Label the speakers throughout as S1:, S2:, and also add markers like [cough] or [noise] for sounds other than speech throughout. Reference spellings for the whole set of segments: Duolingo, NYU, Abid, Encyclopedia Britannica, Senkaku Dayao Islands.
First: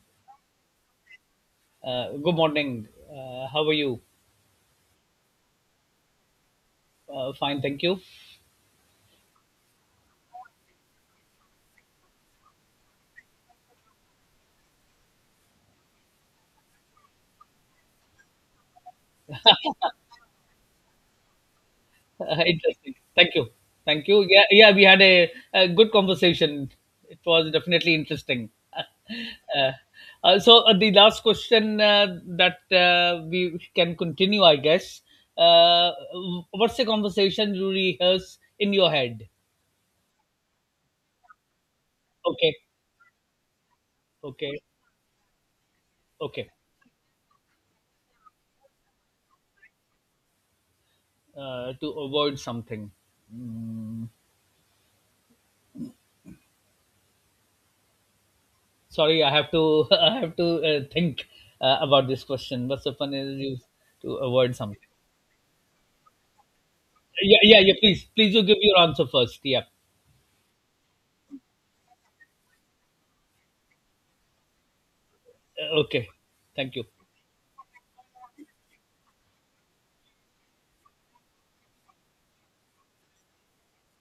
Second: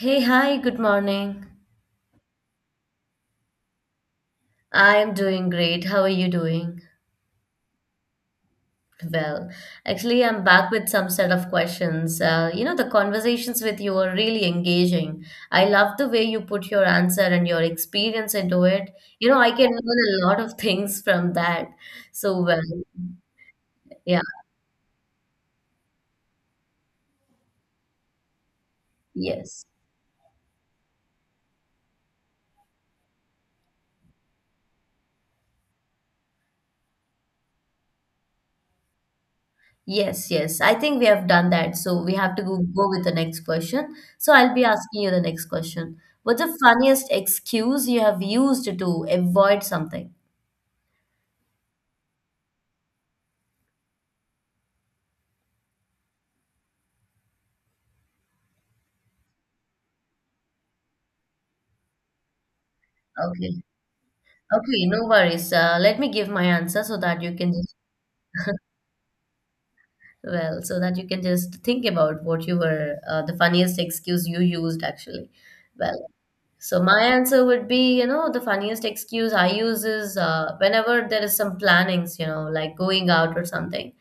S1: Hey, hi, good morning.
S2: Good morning. How are you?
S1: I am doing great. How are you doing?
S2: Fine, thank you.
S1: Well, actually, I'm back with some set of questions. The conversations with you are really engaging. I love the way you put your answer and your experience into it. I can learn a lot of [laughs] things from that. So,
S2: [laughs]
S1: well,
S2: Interesting. Thank you. Thank
S1: yeah,
S2: you. Yeah, yeah. We had a good conversation. It was definitely interesting. [laughs]
S1: yes.
S2: uh, the last question that we can continue, I guess. Uh, what's the conversation you rehearse in your head?
S1: Yes, yes. I think we have done that. So, we have to
S2: Okay,
S1: go with the next question. So, I'll
S2: okay,
S1: be asking you the next question. What's
S2: okay.
S1: the funniest excuse you have used to avoid something?
S2: To avoid something. Mm. Sorry, I have to [laughs] I have to think about this question. What's the fun is you
S1: Okay.
S2: to avoid something?
S1: Okay, no worries. Let me give my answer so that you
S2: Yeah,
S1: can
S2: yeah,
S1: just,
S2: yeah. Please, please, you give your answer first. Yeah.
S1: well, so that you can just think about what you the funniest excuse you used actually. Well,
S2: Okay. Thank
S1: so
S2: you.
S1: my answer would be, the funniest excuse I use is whenever there is some plannings, like going out or something.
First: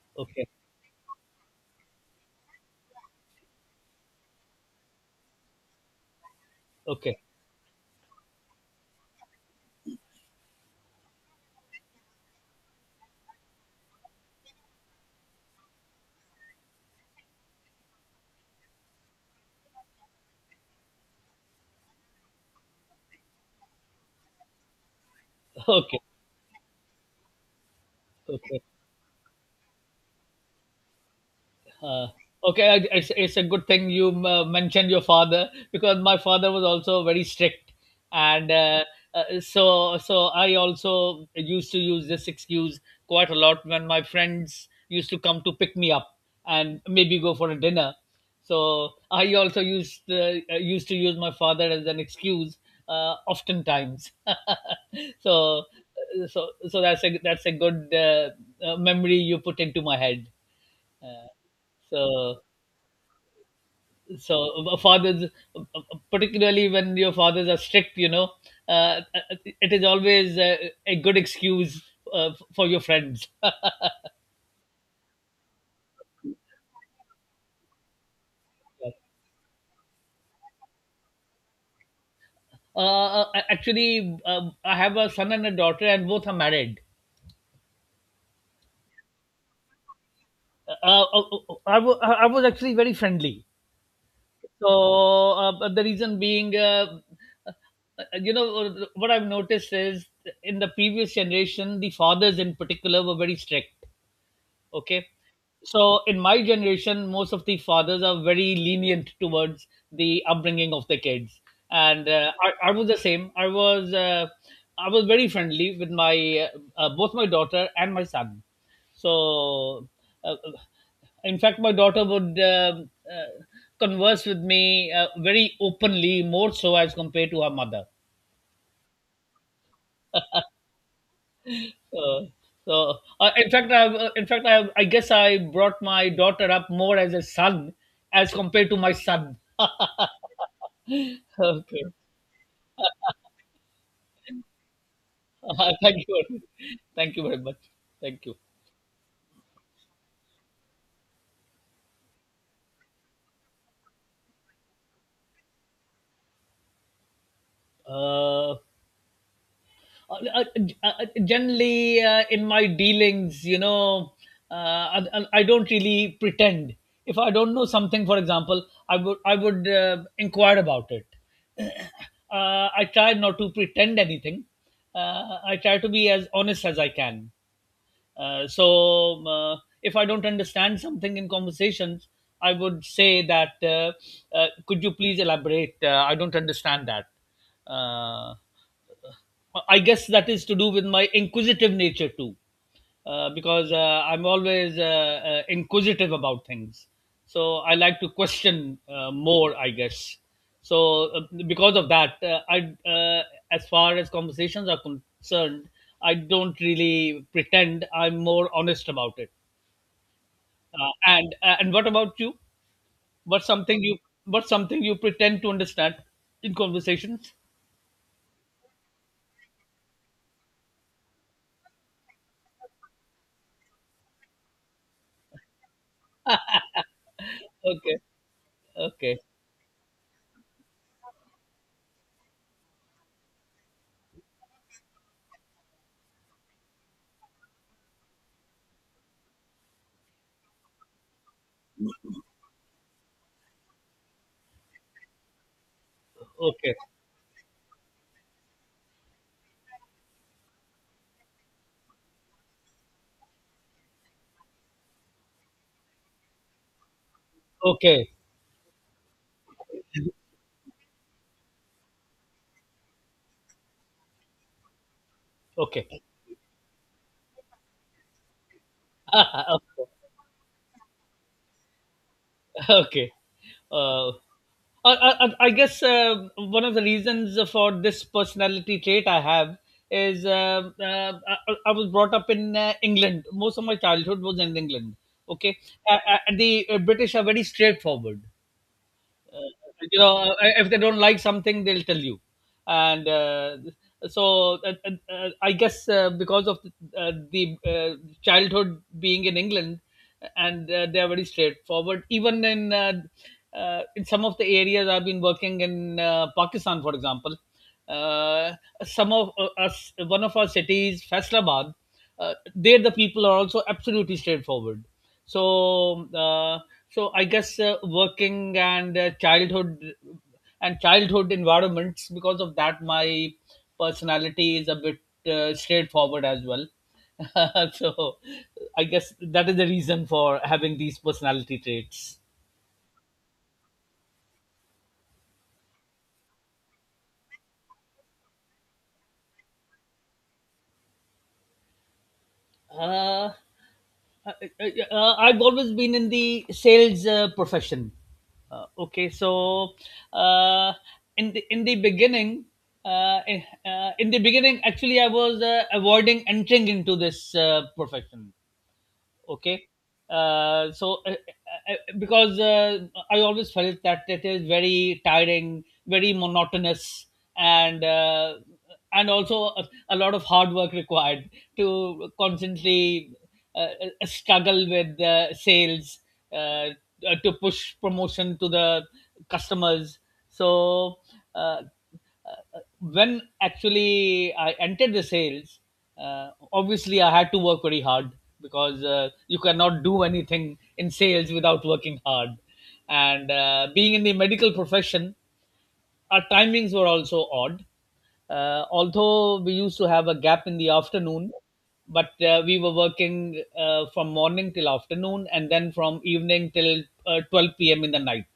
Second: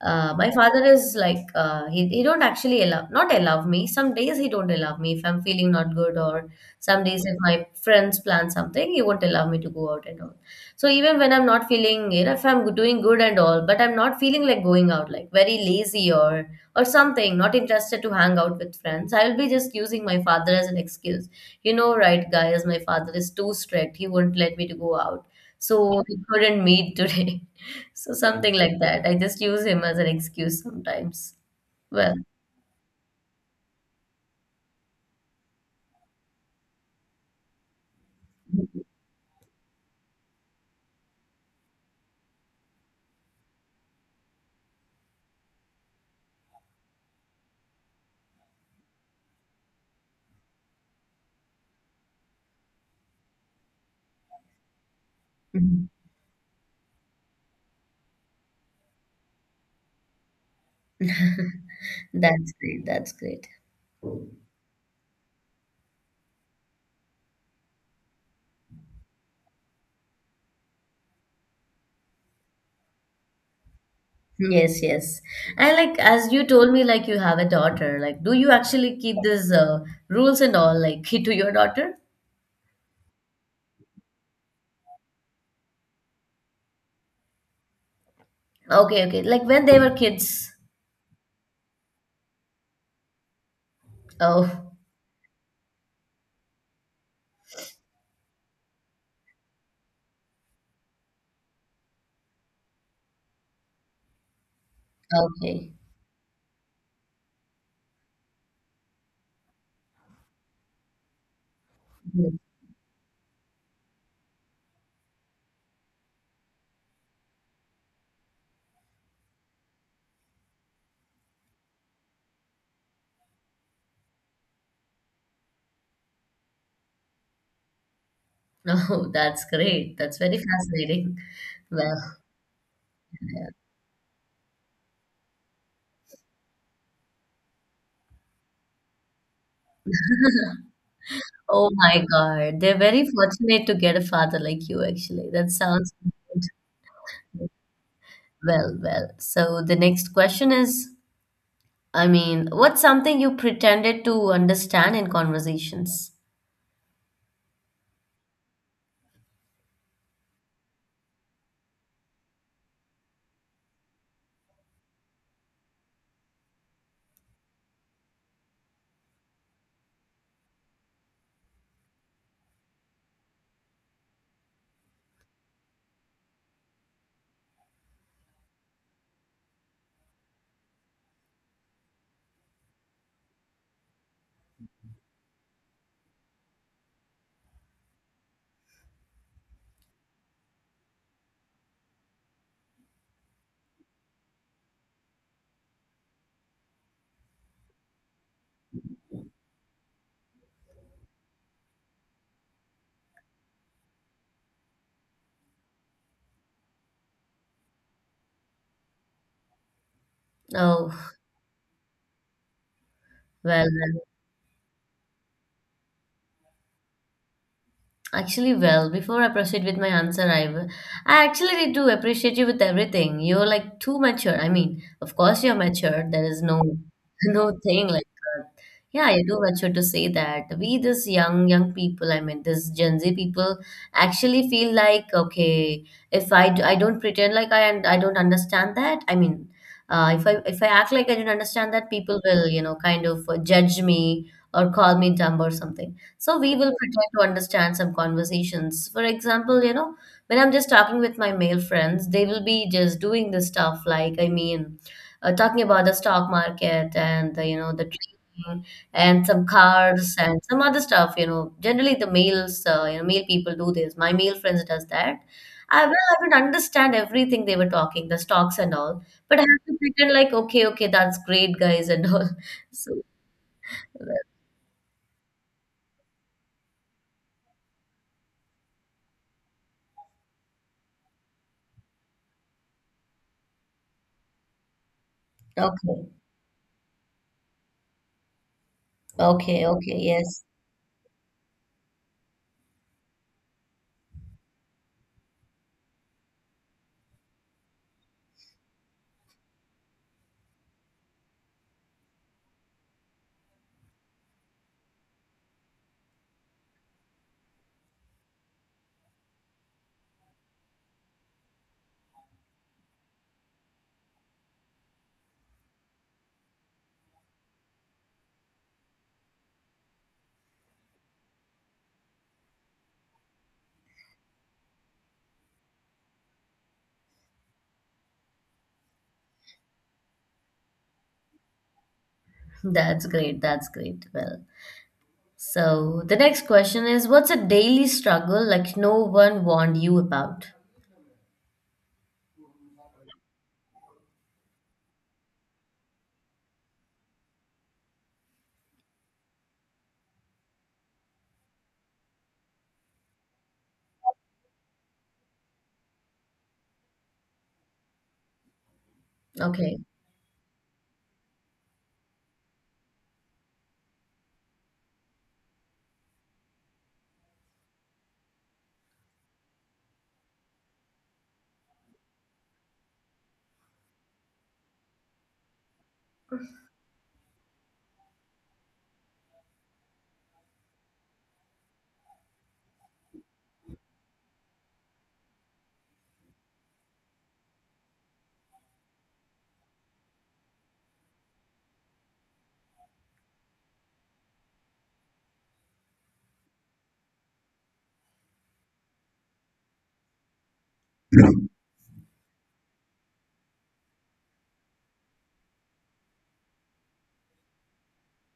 S2: Okay.
S1: My father is like uh, he don't actually allow not allow me. Some days he don't allow me if I'm feeling not good or some
S2: Okay.
S1: days if my friends plan something, he won't allow me to go out and all. So even when I'm not feeling, if I'm doing good and all, but I'm not feeling like going out, like very lazy or something, not interested to hang out with friends, I will be just using my father as an excuse. You know, right, guys, my father is too strict. He won't let me to go out.
S2: [laughs] Okay.
S1: So we couldn't meet today. [laughs] So something
S2: Okay.
S1: like that. I just use him as an excuse sometimes.
S2: Uh,
S1: Well,
S2: okay, it's a good thing you mentioned your father because my father was also very strict, and
S1: [laughs]
S2: so so I also used to use this excuse quite a lot when my friends used to come to pick me up and maybe go for a dinner. So I also used used to use my father as an excuse oftentimes. [laughs] so so that's a good memory you put into my head. So
S1: that's great. That's great.
S2: so fathers uh, uh, particularly when your fathers are strict, you know, uh, it is always a good excuse uh, for your friends. [laughs]
S1: Yes, yes. And like as you told me, like you have a daughter. Like, do you actually keep these rules and all, like [laughs] to your daughter?
S2: Actually, I have a son and a daughter, and both are married.
S1: Okay, okay. Like when they were kids.
S2: I I was actually very friendly.
S1: Oh,
S2: So but the reason being, uh, you know what I've noticed is, in the previous generation the fathers in particular were very strict. Okay,
S1: okay.
S2: so in my generation most of the fathers are very lenient towards the upbringing of the kids, and
S1: Mm.
S2: I was the same. I was I was very friendly with my both my daughter and my son. So uh, uh, in fact my daughter would uh, converse with me very openly, more so as compared to her mother.
S1: Oh, [laughs] that's great. That's very fascinating. Well,
S2: Uh, so, in fact, I've, in fact, I guess I brought my daughter up more as a son as compared to my son. [laughs]
S1: oh
S2: Okay, [laughs]
S1: my God. They're very fortunate to get a father like you, actually. That sounds
S2: thank you,
S1: good.
S2: thank you very much, thank you.
S1: Well, well. So the next question is, I mean, what's something you pretended to understand in conversations?
S2: Uh, uh, uh, Generally, in my dealings, you know, I don't really pretend. If I don't know something, for example, I would I would inquire about it. [coughs] [clears throat] I try not to pretend anything. I try to be as honest as I can. uh, so um, uh, if I don't understand something in conversations, I would say that could you please elaborate? I don't understand that. Uh, I guess that is to do with my inquisitive nature too, because I'm always inquisitive about things. So I like to question more, I guess. So because of that, I uh, as far as conversations are concerned, I don't really pretend. I'm more honest about it.
S1: Oh,
S2: And and what about you? What's
S1: well,
S2: something you
S1: well.
S2: what's something you pretend to understand in conversations?
S1: Actually, before I proceed with my answer, I actually need to appreciate you with everything. You're like too mature. I mean, of course you're mature. There is no [laughs] no thing
S2: Okay,
S1: like that. Yeah,
S2: okay,
S1: you're too mature to say that. We, this young people, I mean, this Gen Z people, actually feel like okay, if I d- I don't pretend like I and I don't understand that. I mean, if I act like I don't understand that, people will kind of judge me or call me dumb or something. So we will
S2: okay,
S1: pretend to understand some conversations. For example, when I'm just talking with my male friends, they will be just doing this stuff like, I mean, talking about the stock market and the, the
S2: okay,
S1: trading and some cars and some other stuff. You know, generally the males, male people do this. My male friends does that.
S2: okay.
S1: I would understand everything they were talking, the stocks and all, but I
S2: [laughs]
S1: have to
S2: Okay.
S1: pretend like, okay, okay, that's great, guys, and all. [laughs]
S2: [laughs]
S1: So,
S2: Okay. Uh,
S1: well,
S2: I guess one of the reasons for this personality trait I have is I was brought up in England. Most of my childhood was in England. Okay. Uh,
S1: okay,
S2: uh, the uh, British are very straightforward.
S1: okay, okay,
S2: You know,
S1: yes.
S2: if they don't like something they'll tell you, and so uh, I guess because of the childhood being in England, and they are very straightforward, even in some of the areas I've been working in, Pakistan for example. uh, some of us one of our cities, Faisalabad, there the people are also absolutely straightforward. So uh, so I guess working and childhood and childhood environments, because of that my personality is a bit straightforward as well. [laughs] So I guess that is the reason for having these personality traits.
S1: That's great. That's great. Well, so the next question is what's a daily struggle like no one warned you about?
S2: Uh, I've always been in the sales profession. Okay, so uh, in the beginning, in the beginning, actually, I was avoiding entering into this profession. Okay,
S1: Okay.
S2: because I always felt that it is very tiring, very monotonous, and uh, and also a lot of hard work required to constantly struggle with sales, uh, to push promotion to the customers. So uh, when actually I entered the sales, obviously I had to work very hard, because you cannot do anything in sales without working hard. And being in the medical profession, our timings were also odd. Although we used to have a gap in the afternoon, but we were working from morning till afternoon and then from evening till 12 p.m. in the night.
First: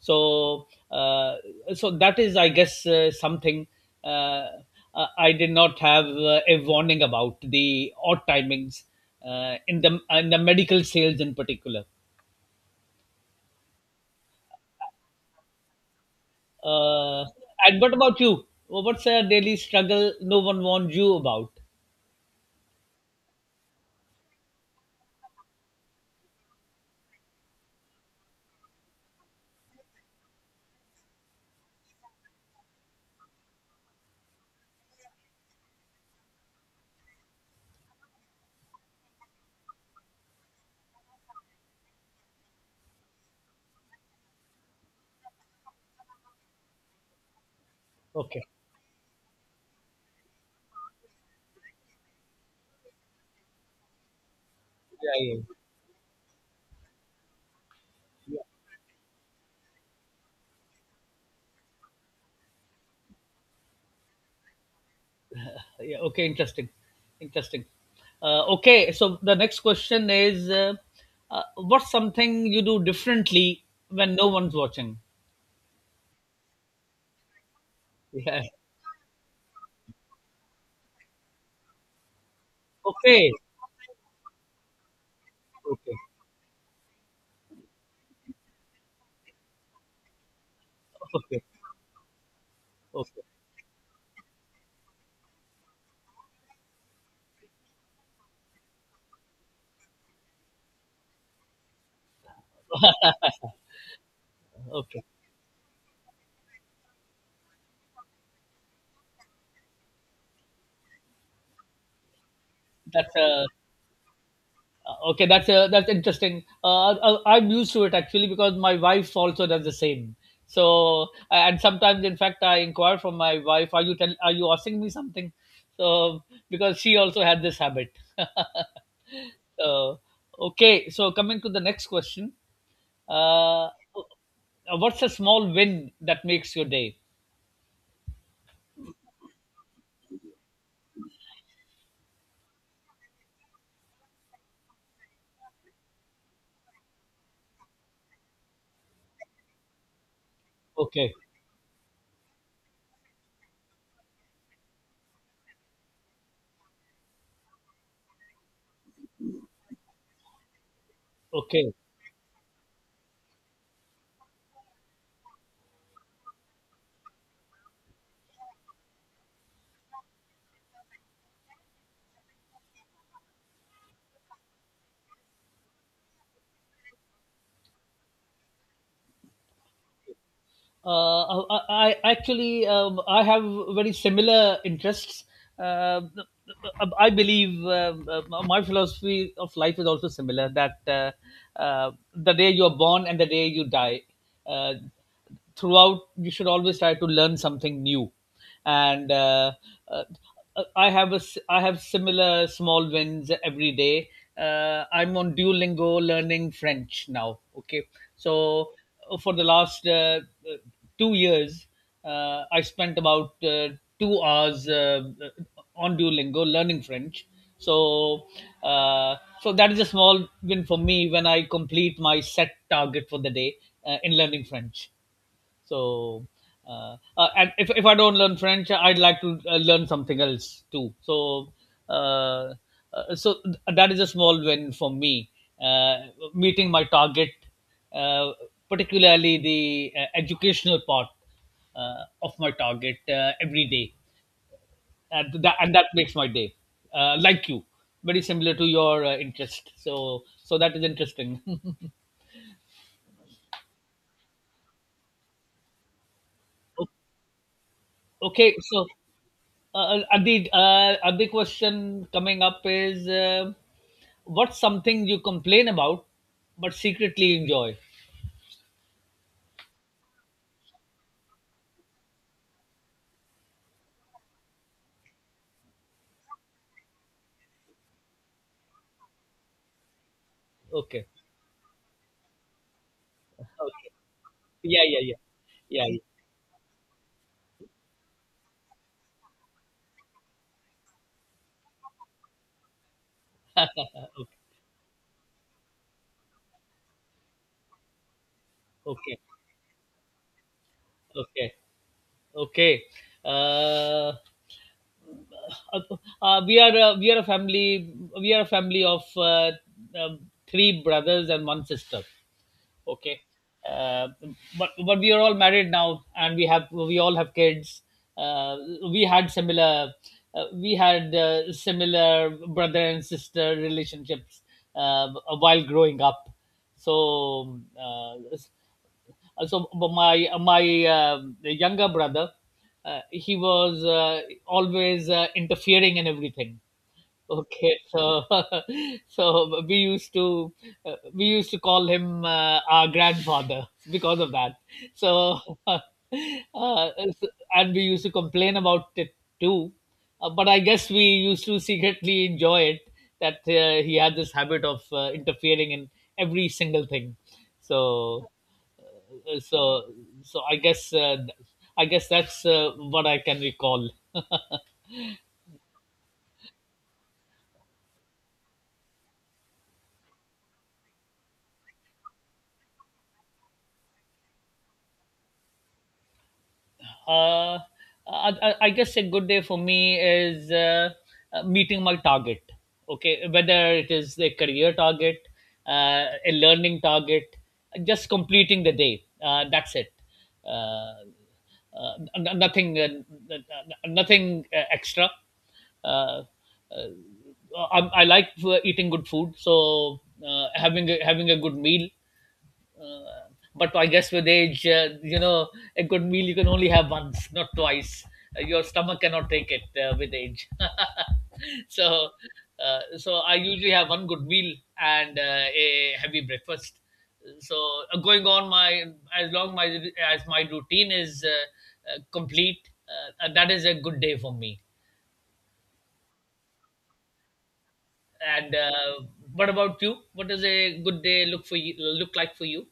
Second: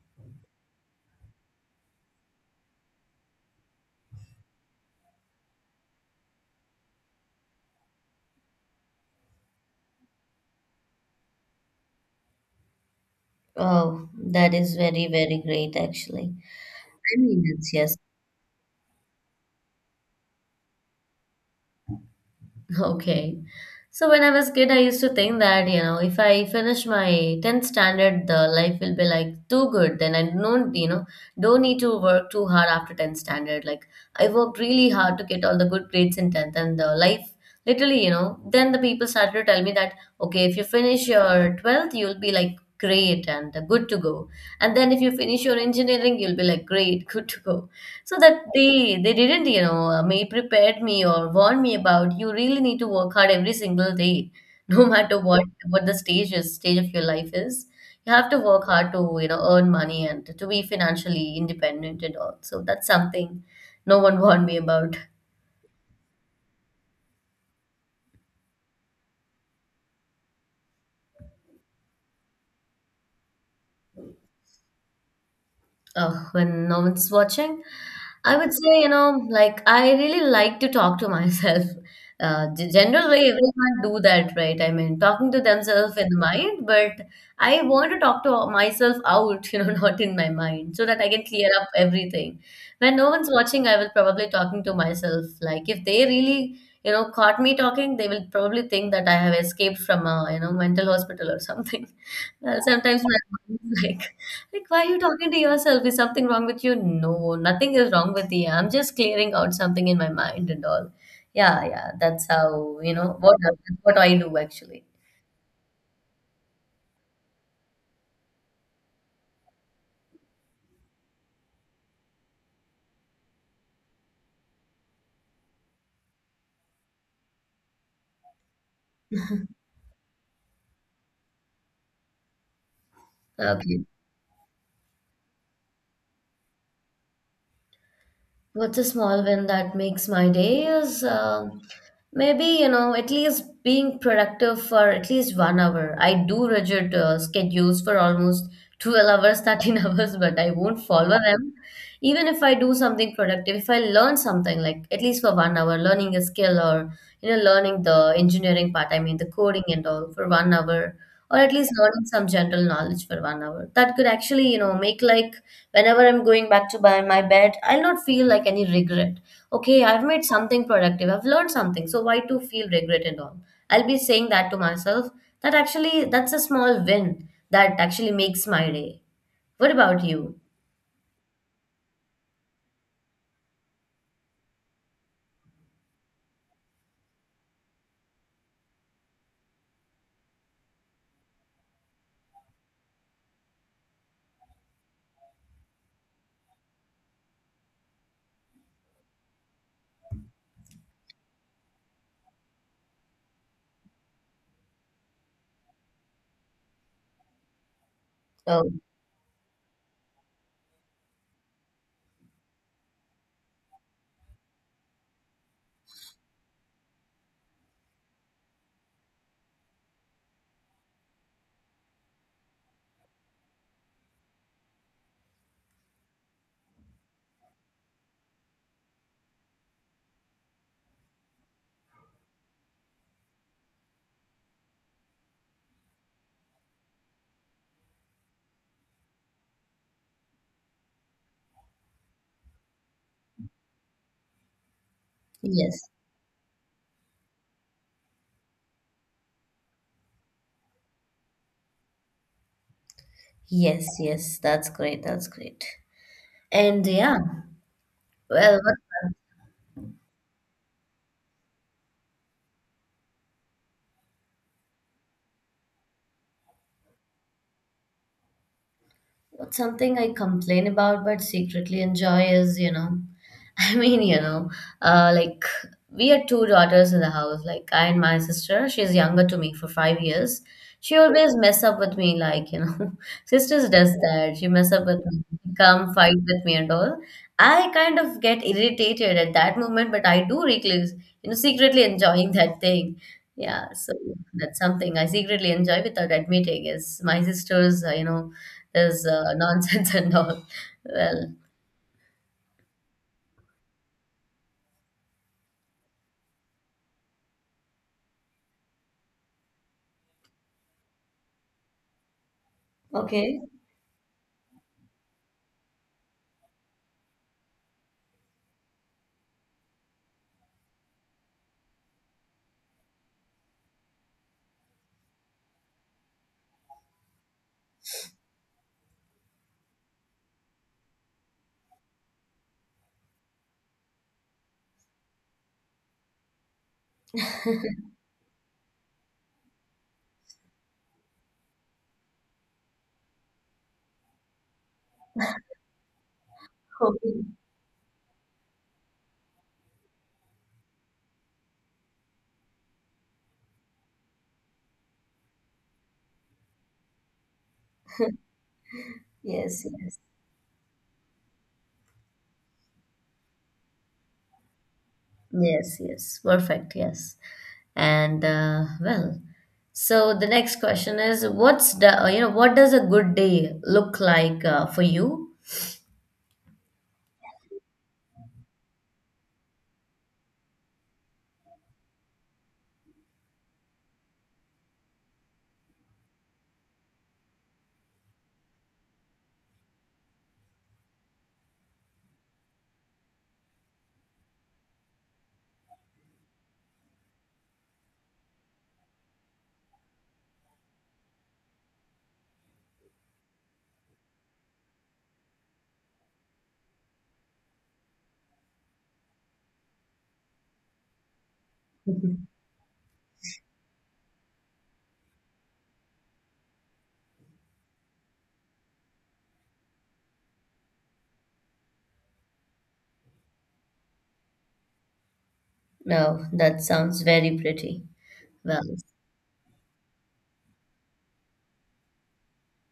S2: So, so that is, I guess, something uh, I did not have a warning about the odd timings in the medical sales in particular.
S1: Oh, that is very, very great, actually. I
S2: Uh,
S1: mean, it's
S2: and what
S1: yes.
S2: about you? Well, what's a daily struggle no one warned you about?
S1: [laughs] Okay. So when I was a kid, I used to think that, if I finish my 10th standard, the life will be like too good. Then I don't, you know, don't need to work too hard after 10th standard. Like I worked really hard to get all the good grades in 10th and the life literally, then the people started to tell me that, okay, if you finish your 12th, you'll be like great and good to go. And then if you finish your engineering, you'll be like great, [laughs] good to go. So
S2: Okay.
S1: that they didn't may prepared me or warn me about you really need to work hard every single day [laughs] no matter
S2: Yeah, yeah.
S1: what the stage of your life is. You have to work hard to earn money and to be financially independent and all. So that's something no one [laughs] warned me about.
S2: Yeah, okay, interesting. Interesting. Okay, so the next question is what's something you do differently when no one's watching?
S1: When no one's watching,
S2: [laughs]
S1: I
S2: Yeah.
S1: would say, like I really like to talk to [laughs] myself. Generally,
S2: Okay.
S1: everyone do that, right? I mean, talking to
S2: Okay.
S1: themselves in the mind, but I want to talk to myself out, [laughs] not in my mind, so that I can
S2: Okay.
S1: clear up everything. When no
S2: Okay.
S1: one's watching, I will probably talking to myself. Like if they really, caught me talking, they will probably think that I have escaped from a, mental hospital or something. [laughs] Sometimes my [laughs] mind is like why are you
S2: Okay.
S1: talking to yourself? Is something wrong with you? No, nothing is wrong with you. I'm just clearing out something in my mind and all. Yeah, yeah, that's how, you
S2: That's
S1: know, what,
S2: a
S1: that's what I do actually.
S2: Okay, that's interesting. I, I'm used to it actually because my wife also does the same. So, and sometimes, in fact, I inquire from my wife, "Are you tell, are you asking me something?" So because she also had this habit. [laughs] So okay, so coming to the next question, uh,
S1: Okay.
S2: what's a small win that makes your day?
S1: What's a small win that makes my day is um, maybe, at least being productive for at least 1 hour. I do rigid schedules for almost 12 hours, 13 [laughs] hours, but I won't
S2: Okay,
S1: follow them. Even if I do something productive, if I learn something, like at least for 1 hour, learning a skill or, learning the engineering part, I mean, the coding and all for 1 hour, or at least
S2: okay.
S1: learning some general knowledge for 1 hour, that could actually, make like whenever I'm going back to buy my bed, I'll not feel like any regret. Okay, I've made something productive. I've learned something. So why to feel regret and all? I'll be saying that to myself. That actually, that's a small win that actually makes my day. What about you?
S2: I actually I have very similar interests. Uh, I believe my philosophy of life is also similar. That the day you are born and the day you die, uh, throughout you should always try to learn something new, and uh, I have I have similar small wins every day. I'm on Duolingo learning French now. Okay,
S1: Oh,
S2: so for the last 2 years, I spent about 2 hours on Duolingo learning French. So uh, so that is a small win for me when I complete my set target for the day in learning French. So, and if I don't learn French, I'd like to learn something else too. So, uh, that is a small win for me. Uh, Meeting my target, uh, particularly the educational part of my target every day, and that
S1: yes.
S2: makes my day. Like you, very similar to your interest. So, so that is interesting.
S1: Yes, yes. That's great. That's great.
S2: [laughs]
S1: And
S2: O-
S1: yeah,
S2: okay,
S1: well, what,
S2: so Abid, a question coming up is what's something you complain about but secretly enjoy?
S1: what's something I complain about but secretly enjoy is, [laughs] I mean, like we had two daughters in the house. Like I and my sister, she's younger to me for 5 years. She
S2: Okay.
S1: always mess up with me, like [laughs] sisters
S2: Okay.
S1: does that. She mess
S2: Yeah,
S1: up
S2: yeah,
S1: with
S2: yeah.
S1: me,
S2: Yeah,
S1: come
S2: yeah.
S1: fight with me and all. I kind of get irritated at that moment, but I do recluse, secretly enjoying [laughs] that thing. Yeah, so
S2: Okay.
S1: that's something I secretly enjoy without admitting. Is my sister's, is
S2: Okay.
S1: [laughs] nonsense and all. Well,
S2: Okay. Okay. Uh, uh, we are a family, we are a family of um, three brothers and one sister. Okay,
S1: okay.
S2: uh, but we are all married now, and we have we all have kids. uh, we had similar we had similar brother and sister relationships uh, while growing up. So so my younger brother, he was always interfering in everything. Okay, so [laughs] so we used to call him our grandfather because of that. So, [laughs] uh,
S1: Okay.
S2: so- and we used to complain about it too, but I guess we used to secretly enjoy it, that he had this habit of interfering in every single thing. So uh,
S1: Yes,
S2: so
S1: yes,
S2: so I guess uh, I guess that's what I can recall.
S1: yes, yes. Perfect. Yes. And well, so the next question is, what's what does a good day look like for you?
S2: uh, uh, I guess a good day for me is meeting my target. Okay, whether it is a career target, a learning target, just completing the day. That's it. Uh, Nothing, nothing extra. Uh, uh, I like eating good food, so having having a good meal, uh, but I guess with age, you know, a good meal you can only have once, not twice. Your stomach cannot take it with age. [laughs] So,
S1: Mhm.
S2: so I usually have one good meal and a heavy breakfast. So going on my as long my as my routine is complete, that is a good day for me.
S1: No, that sounds very pretty.
S2: And
S1: Well,
S2: what about you? What does a good day look for you look like for you?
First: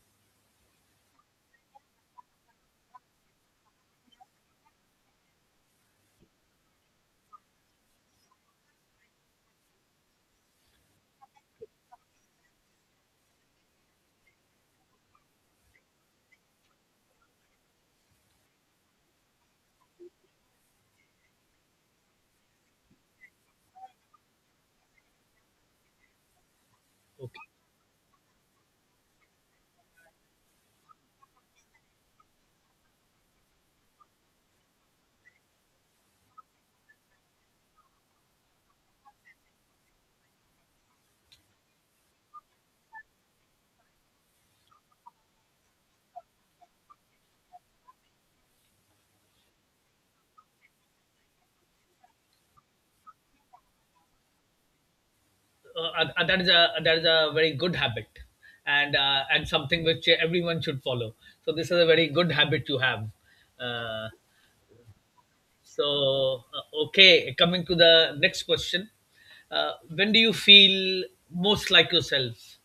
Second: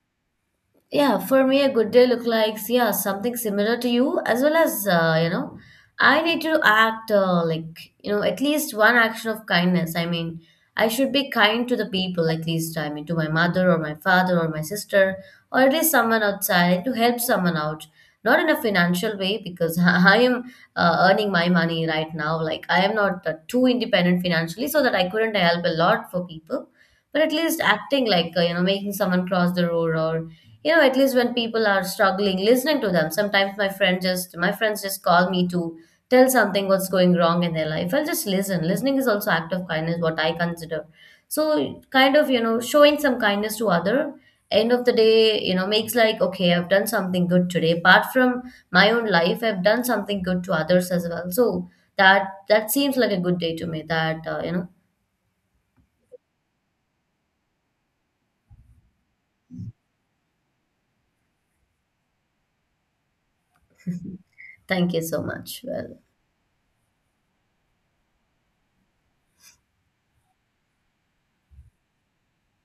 S1: yeah, for me, a good day look likes yeah something similar to you as well as I need to act like at least one action of kindness. I mean, I should be kind to the people at least. I mean, to my mother or my father or my sister or at least someone outside to help someone out. Not in a financial way because [laughs] I am earning my money right now. Like I am not too independent financially, so that I couldn't help a lot for people. But at least acting like making someone cross the road or at least when people are struggling, listening to them. Sometimes my friends just call me to tell something what's going wrong in their life. I'll just listening is also act of kindness, what I consider. So kind of, showing some kindness to other, end of the day, makes like okay, I've done something good today apart from my own life. I've done something good to others as well. So that seems like a good day to me, that
S2: That is a very good habit, and something which everyone should follow. So this is a very good habit you have. uh,
S1: thank you so much. Well,
S2: okay, coming to the next question. When do you feel most like yourself?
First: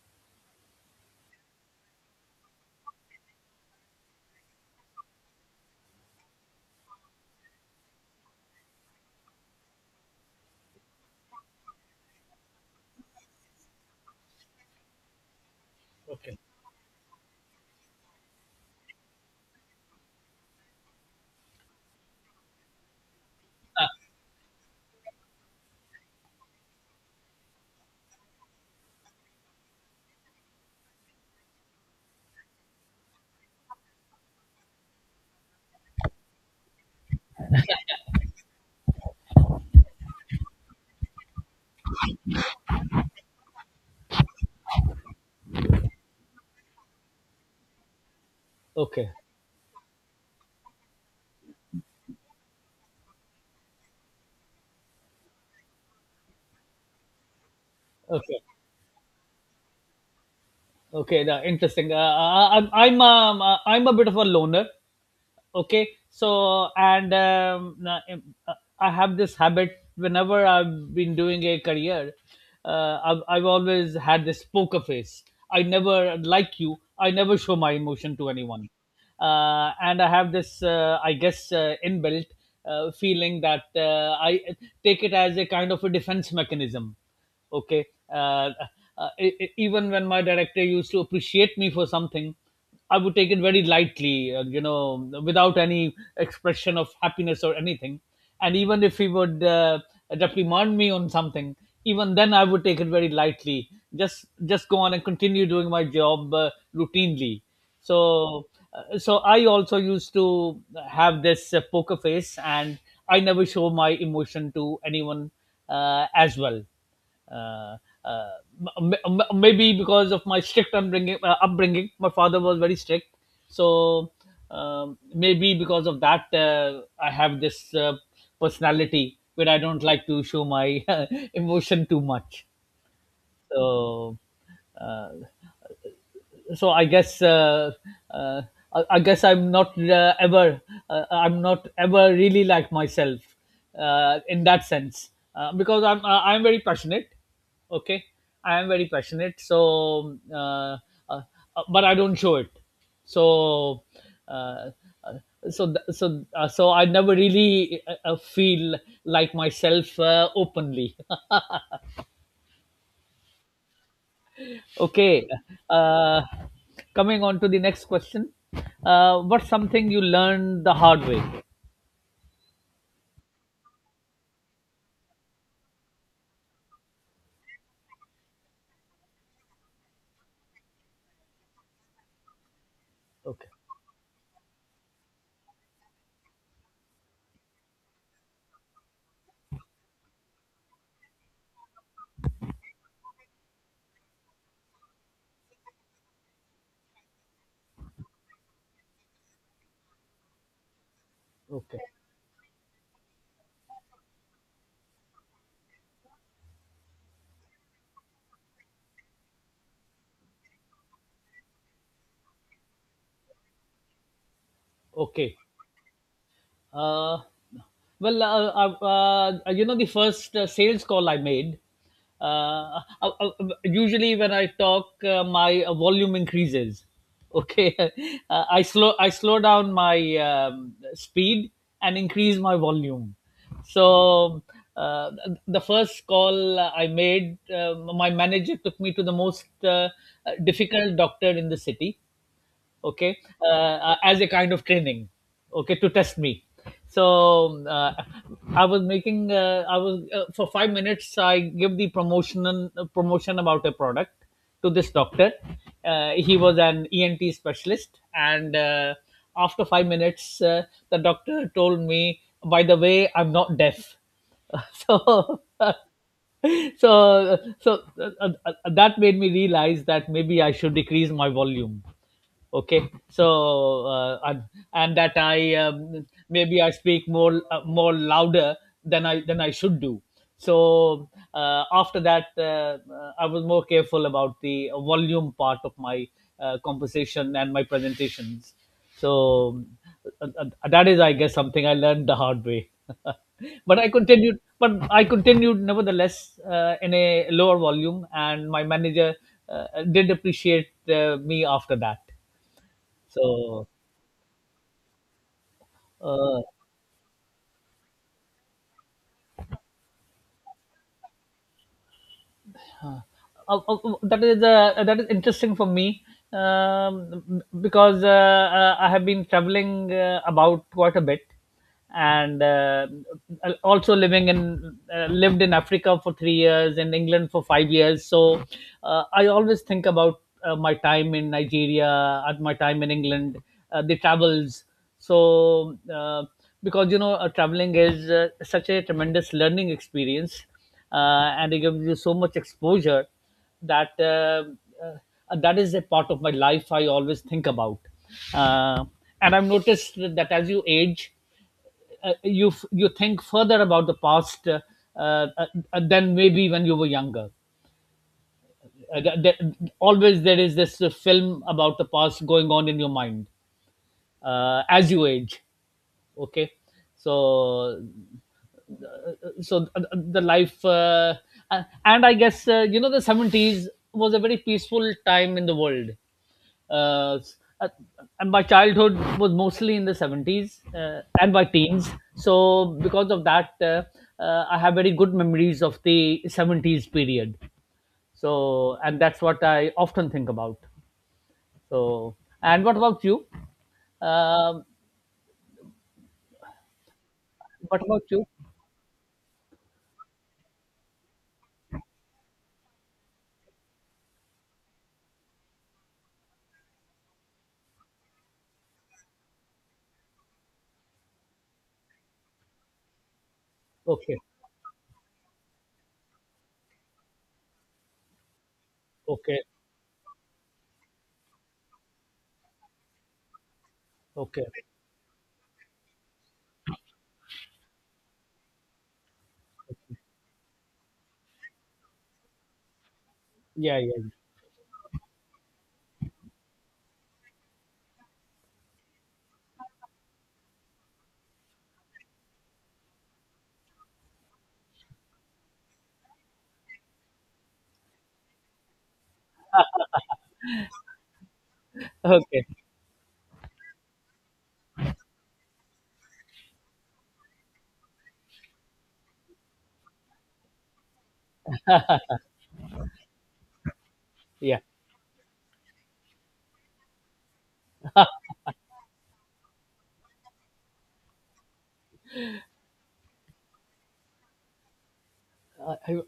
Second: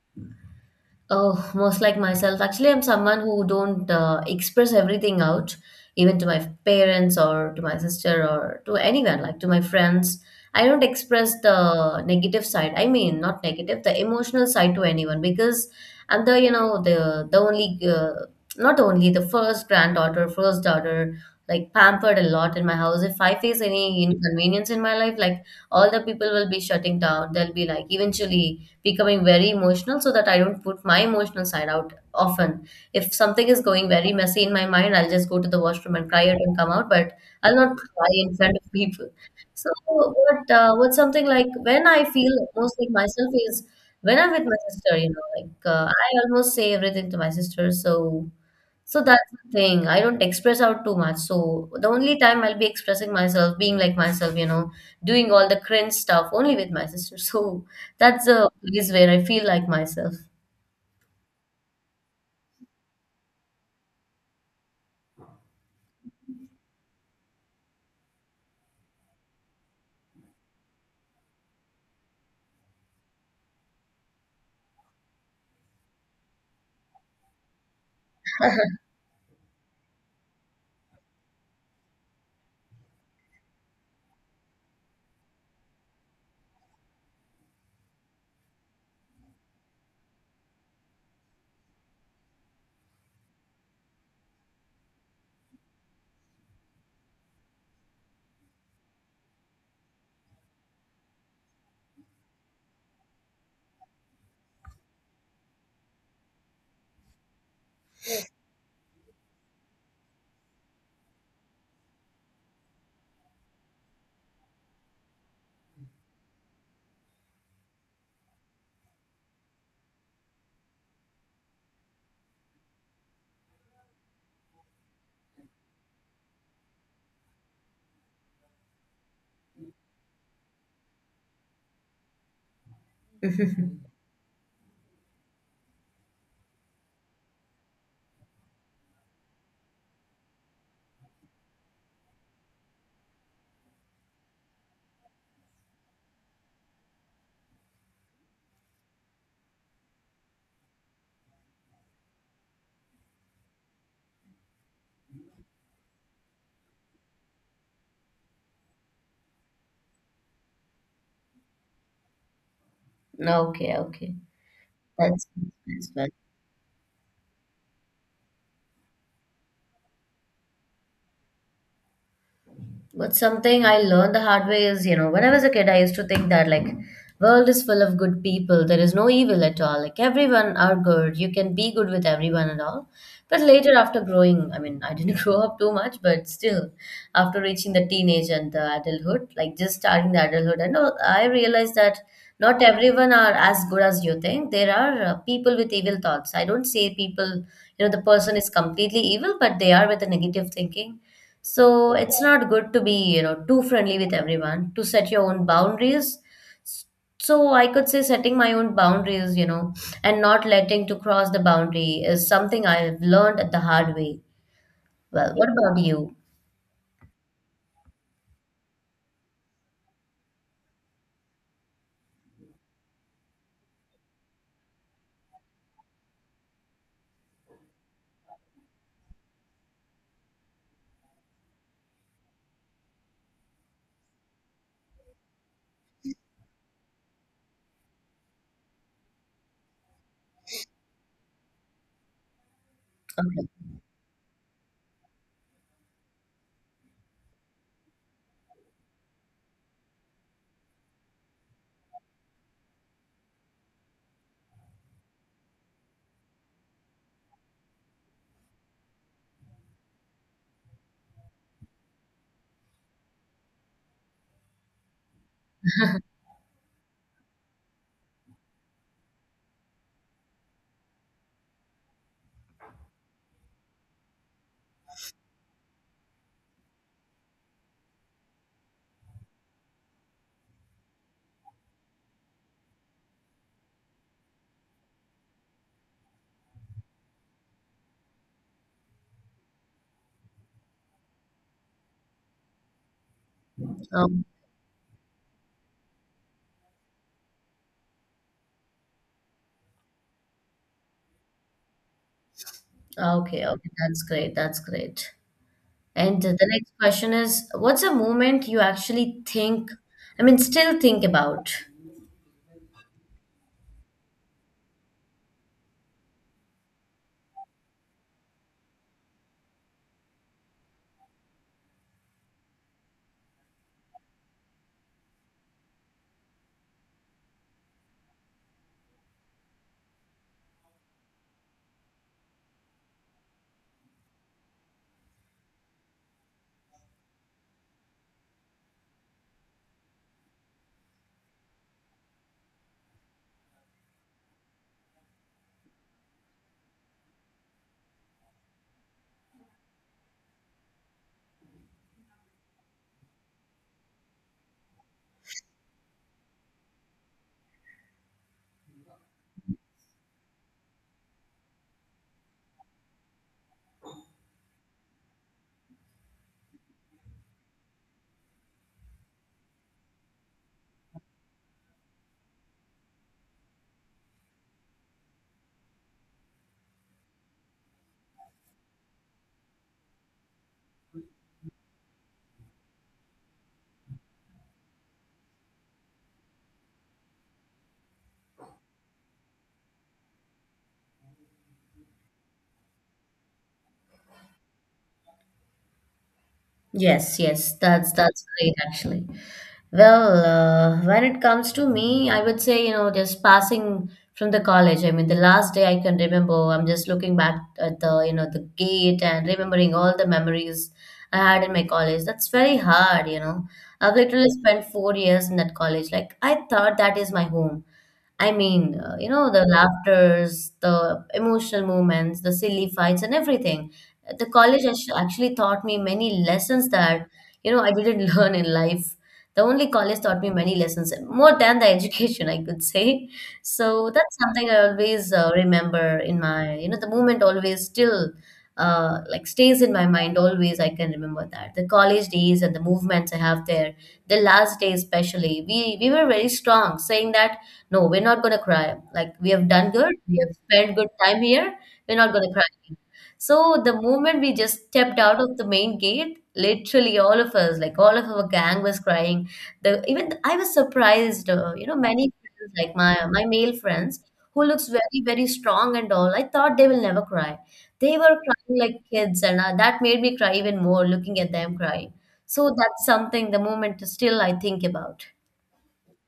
S1: oh, most like myself. Actually, I'm someone who don't express everything out, even to my parents or to my sister or to anyone, like to my friends. I don't express the negative side. I mean, not negative, the emotional side to anyone because I'm
S2: Okay.
S1: the, the only, not only the first granddaughter, first daughter, like pampered a lot in my house. If I face
S2: uh,
S1: any inconvenience in my life, like all the people will be shutting down. They'll be like, eventually becoming very emotional so that I don't put my emotional side out often. If something is going very messy in my mind, I'll just go to the washroom and cry it and come out, but I'll not cry in front of people. What's something like when I feel most like myself is when I'm with my sister, you know, like I almost say everything to my sister, so
S2: okay.
S1: that's the thing. I don't express out too much. So the only time I'll be expressing myself, being like myself, you know, doing all the cringe stuff only with my [laughs] sister. So that's
S2: Okay.
S1: a place where I feel like myself.
S2: Okay now, interesting. Uh, I, i'm i'm um, uh, i'm a bit of a loner. Okay. Uh, I have this habit whenever I've been doing a career. I've always had this poker face. I never show my emotion to anyone. And I have this, I guess, inbuilt feeling that, I take it as a kind of a defense mechanism. Okay. uh, Even when my director used to appreciate me for something, I would take it very lightly, without any expression of happiness or anything. And even if he would reprimand me on something, even then I would take it very lightly. Just go on and continue doing my job routinely. So so I also used to have this poker face, and I never show my emotion to anyone as well. uh, uh, Maybe because of my strict upbringing, my father was very strict. So, maybe because of that, I have this personality where I don't like to show my [laughs] emotion too much.
S1: [laughs]
S2: So uh, so uh, I guess I'm not ever really like myself in that sense, because I'm very passionate. Okay, I am very passionate. So, uh, but I don't show it. So, uh, uh, so I never really feel like myself openly.
S1: Okay, okay. That's,
S2: Okay.
S1: that's
S2: Uh, Coming on to the next question. What's something you learned the hard way?
S1: But something I learned the hard way is, you know, when I was a kid, I used to think that like world is full of good people. There is no evil at all. Like everyone are good. You can be good with everyone and all. But
S2: Okay.
S1: later after growing, I mean, I didn't [laughs] grow up too much, but still after reaching the teenage and the adulthood, like just starting the adulthood, and all, I realized that not everyone are as good as you think. There are people with evil thoughts. I don't say people, you know, the person is completely evil, but they are with a negative thinking
S2: Okay.
S1: so it's not good to be, you know, too friendly with everyone, to set your own boundaries. So I could say setting my own boundaries, you know, and not letting to cross the boundary is something I've learned at the hard way. Well,
S2: Okay.
S1: what about you?
S2: Uh, well, the first sales call I made, uh, uh, uh, usually when I talk, my volume increases. Okay. [laughs] I slow down my speed and increase my volume. So the first call I made, my manager took me to the most difficult doctor in the city. Okay.
S1: Okay.
S2: As a kind of training, okay, to test me. so uh, I was for 5 minutes, I give the promotion about a product to this doctor. He was an ENT specialist, and after 5 minutes, the doctor told me, "By the way, I'm not deaf." [laughs] so so uh, so uh, uh, uh, that made me realize that maybe I should decrease my volume. Okay. And that I, maybe I speak more louder than I should do. so After that, I was more careful about the volume part of my conversation and my presentations. So, that is, I guess, something I learned the hard way. [laughs] but i
S1: Um,
S2: continued but i continued nevertheless, in a lower volume, and my manager did appreciate me after that.
S1: okay,
S2: So,
S1: okay, that's great. That's great.
S2: uh,
S1: And the
S2: uh,
S1: next question is, what's a moment you actually think, I mean, still think about?
S2: uh, uh, that is interesting for me, because, I have been traveling about quite a bit, and also living in lived in Africa for 3 years, in England for 5 years. So, I always think about my time in Nigeria, at my time in England, the travels. So. Because, you know, traveling is such a tremendous learning experience, uh, and it gives you so much exposure that, that is a part of my life I always think about. Uh, and I've noticed that as you age, you think further about the past, uh, than maybe when you were younger. Uh, th- th- Always there is this film about the past going on in your mind, as you age. Okay. So so uh, uh, the life, and I guess, the 70s was a very peaceful time in the world. uh, uh, and my childhood was mostly in the 70s, and my teens. So because of that, I have very good memories of the 70s period. And that's what I often think about. so and what about you? um,
S1: Yes, yes,
S2: what about
S1: that's
S2: you
S1: great actually. Well, when it comes to me, I would say, you know, just passing from the college. I mean, the last day I can remember, I'm just looking back at the, you know, the gate and remembering all the memories I had in my college. That's very hard, you know. I've
S2: okay.
S1: literally spent 4 years in that college. Like, I thought that is my home. I mean, you know,
S2: Okay.
S1: the laughters, the emotional moments, the silly fights, and everything. The
S2: Okay.
S1: college actually taught me many lessons that, you know, I didn't [laughs] learn in life. The only college taught me many lessons, more than the [laughs] education, I could say.
S2: Yeah,
S1: So
S2: yeah, yeah.
S1: that's something I always remember in my, you know, the moment always still like stays in my mind always. I can remember that. The college days and the movements I have there, the last day especially, we were very strong, saying that no, we're not gonna cry. Like we have done good, we have spent good time here. We're not gonna cry.
S2: Okay.
S1: Again. So the moment we just stepped out of the main gate, literally all of us, like all of our gang, was crying. The even I was surprised. You know, many friends, like my male friends, who
S2: Yeah.
S1: looks very very strong and all. I thought they will never cry. They were crying like kids, and that made me cry even more looking at them crying. So that's something. The moment still I think about.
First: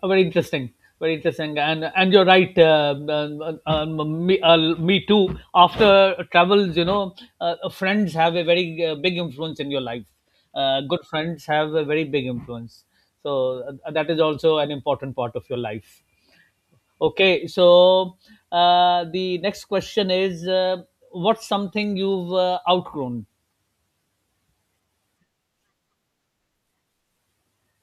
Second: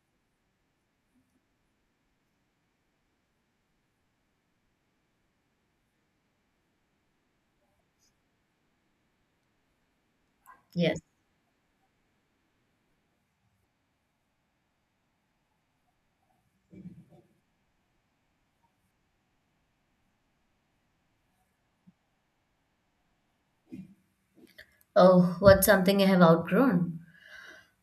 S2: Very interesting. Very interesting, and you're right. Me too. After travels, you know, friends have a very big influence in your life.
S1: Yes.
S2: Good friends have a very big influence. So, that is also an important part of your life. Okay, so, the next question is, what's something you've outgrown?
S1: Oh, what's something I have outgrown?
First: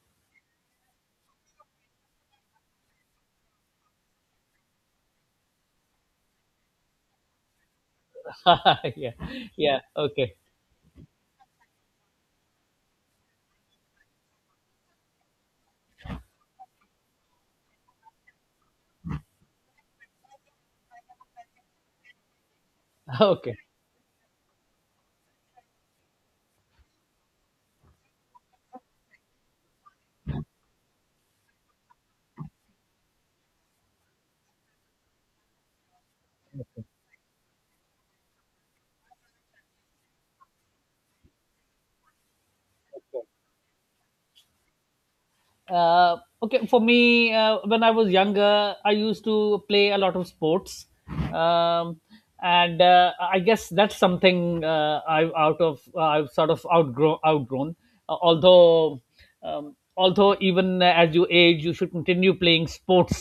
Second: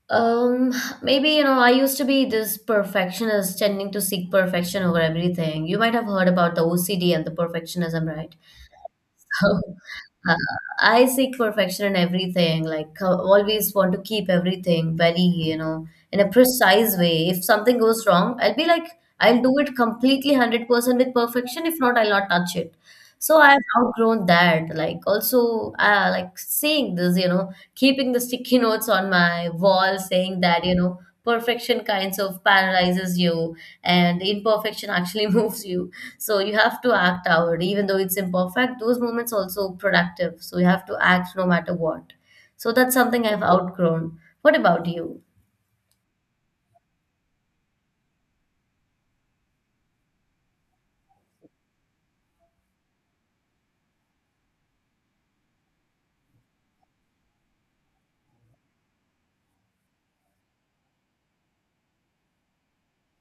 S1: Um, Maybe, you know, I used to be this perfectionist tending to seek perfection over everything. You might have heard about the OCD and the perfectionism, right?
S2: [laughs] Yeah,
S1: [laughs]
S2: yeah.
S1: Oh,
S2: Okay.
S1: uh, I seek perfection in everything, like I always want to keep everything very, you know, in a precise way. If something goes wrong, I'll be like, I'll do it completely 100% with perfection. If not, I'll not touch it.
S2: [laughs]
S1: So
S2: Okay.
S1: I've outgrown that. Like also, like saying this, you know, keeping the sticky [laughs] notes on my wall, saying that, you know, perfection kinds of paralyzes you and imperfection actually [laughs] moves you. So you have to act out, even though it's imperfect. Those moments also productive. So you have to act no matter what. So that's something I've outgrown. What about you?
S2: uh, okay, for me, when I was younger, I used to play a lot of sports. um, and, I guess that's something, I've sort of outgrown. Uh, although although even as you age, you should continue playing sports,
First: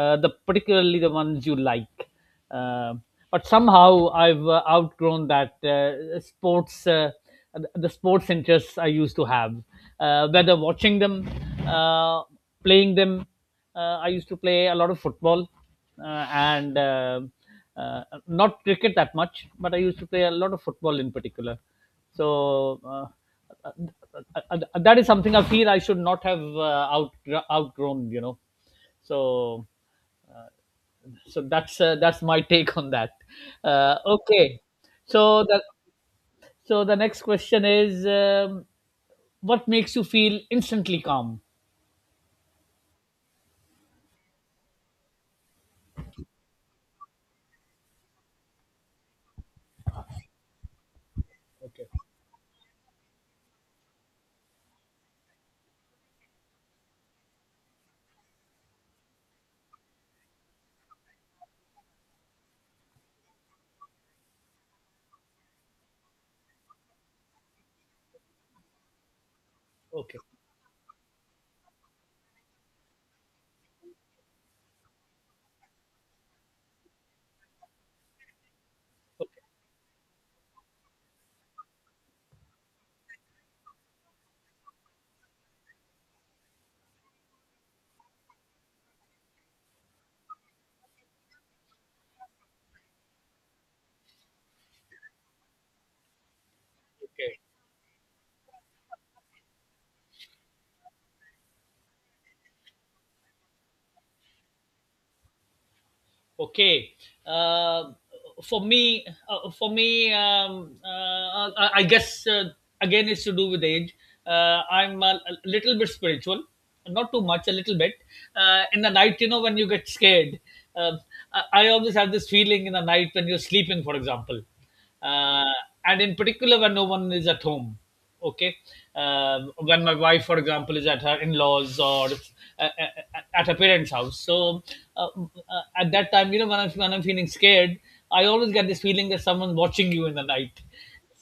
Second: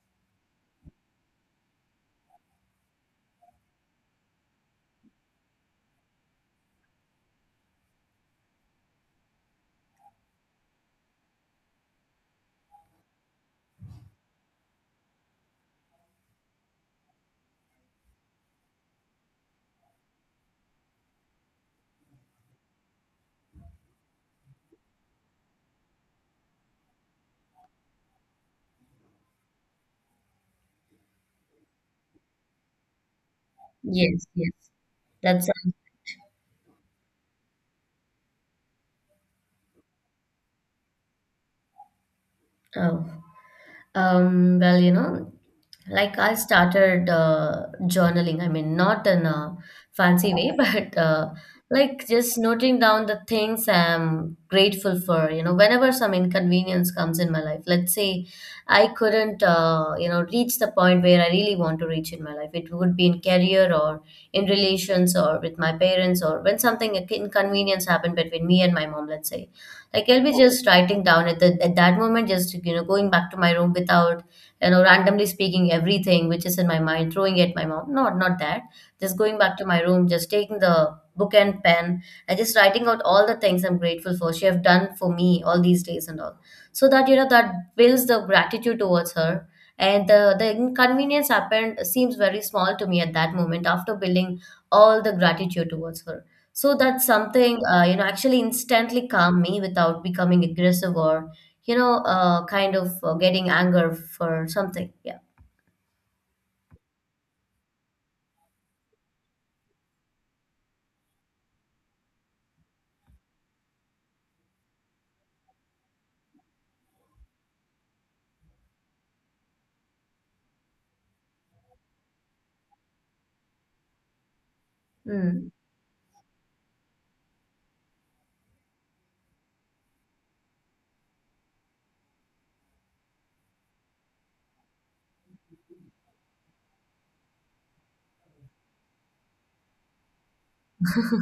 S2: the particularly the ones you like. um but somehow I've outgrown that, sports, the sports interests I used to have. Whether watching them, uh, playing them, I used to play a lot of football, and, not cricket that much, but I used to play a lot of football in particular. So, uh, that is something I feel I should not have out outgrown, you know. So so that's my [laughs] take on that.
S1: Yes, yes.
S2: Okay. so
S1: That's
S2: the so the next question is, what makes you feel instantly calm?
S1: oh. Well, you know, like I started journaling. I mean, not in a fancy way, [laughs] but like just noting down the things I'm grateful for. You know, whenever some inconvenience comes in my life, let's say I couldn't, you know, reach the point where I really want to reach in my life. It would be in career or in relations or with my parents or when something inconvenience happened between me and my mom, let's say like
S2: Okay.
S1: I'll be just writing down at the at that moment, just you know, going back to my room without you know randomly speaking everything which is in my mind, throwing it at my mouth. Not that. Just going
S2: Okay.
S1: back to my room, just taking the book and pen and just writing out all the things I'm grateful for. She have done for me all these days and all. So that you know that builds the gratitude towards her. And the inconvenience happened seems very small to me at that moment after building all the gratitude towards her. So that's
S2: Okay.
S1: something, you know, actually instantly calm me without becoming aggressive or, you know, kind of getting anger for something. Yeah.
S2: Okay. uh, for me, I guess, again, it's to do with age. I'm a little bit spiritual, not too much, a little bit. In the night, you know, when you get scared, um, I always have this feeling in the night when you're sleeping, for example. uh,
S1: Mm.
S2: and in particular when no one is at home. Okay. Um when my wife, for example, is at her in-laws, or, at her parents' house, so, uh, at that time, you know, when I'm feeling scared, I always get this feeling that someone's watching you in the night.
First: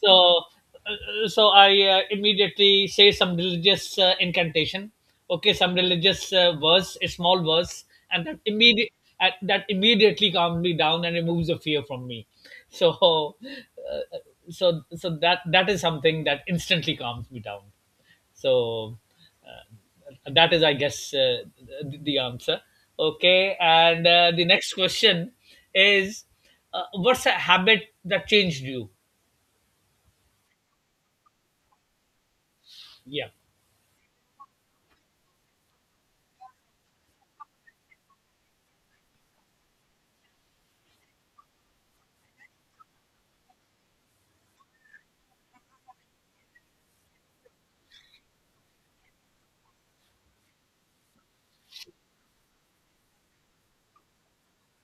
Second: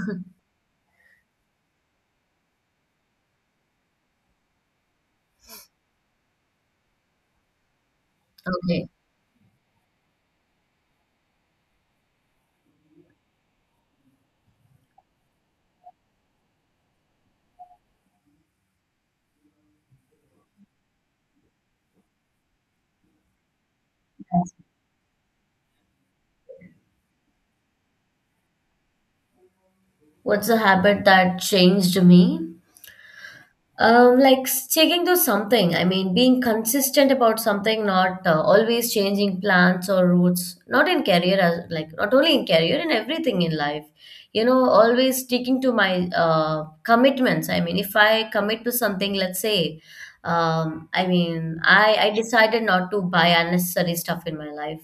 S2: so so I immediately say some religious incantation. Okay, some religious verse, a small verse. and that
S1: Okay.
S2: immediate at, that immediately calms me down and removes the fear from me. so [laughs] uh, so that is something that instantly calms me down. So, that is, I guess, the answer. Okay, and, the next question is, what's a habit that changed you?
S1: What's a habit that changed me?
S2: Yeah.
S1: Like sticking to something. I mean, being consistent about something, not always changing plans or routes. Not in career, as like not only in career, in everything in life. You know, always sticking to my commitments. I mean, if I commit to something, let's say, I mean, I decided not to buy unnecessary stuff in my life,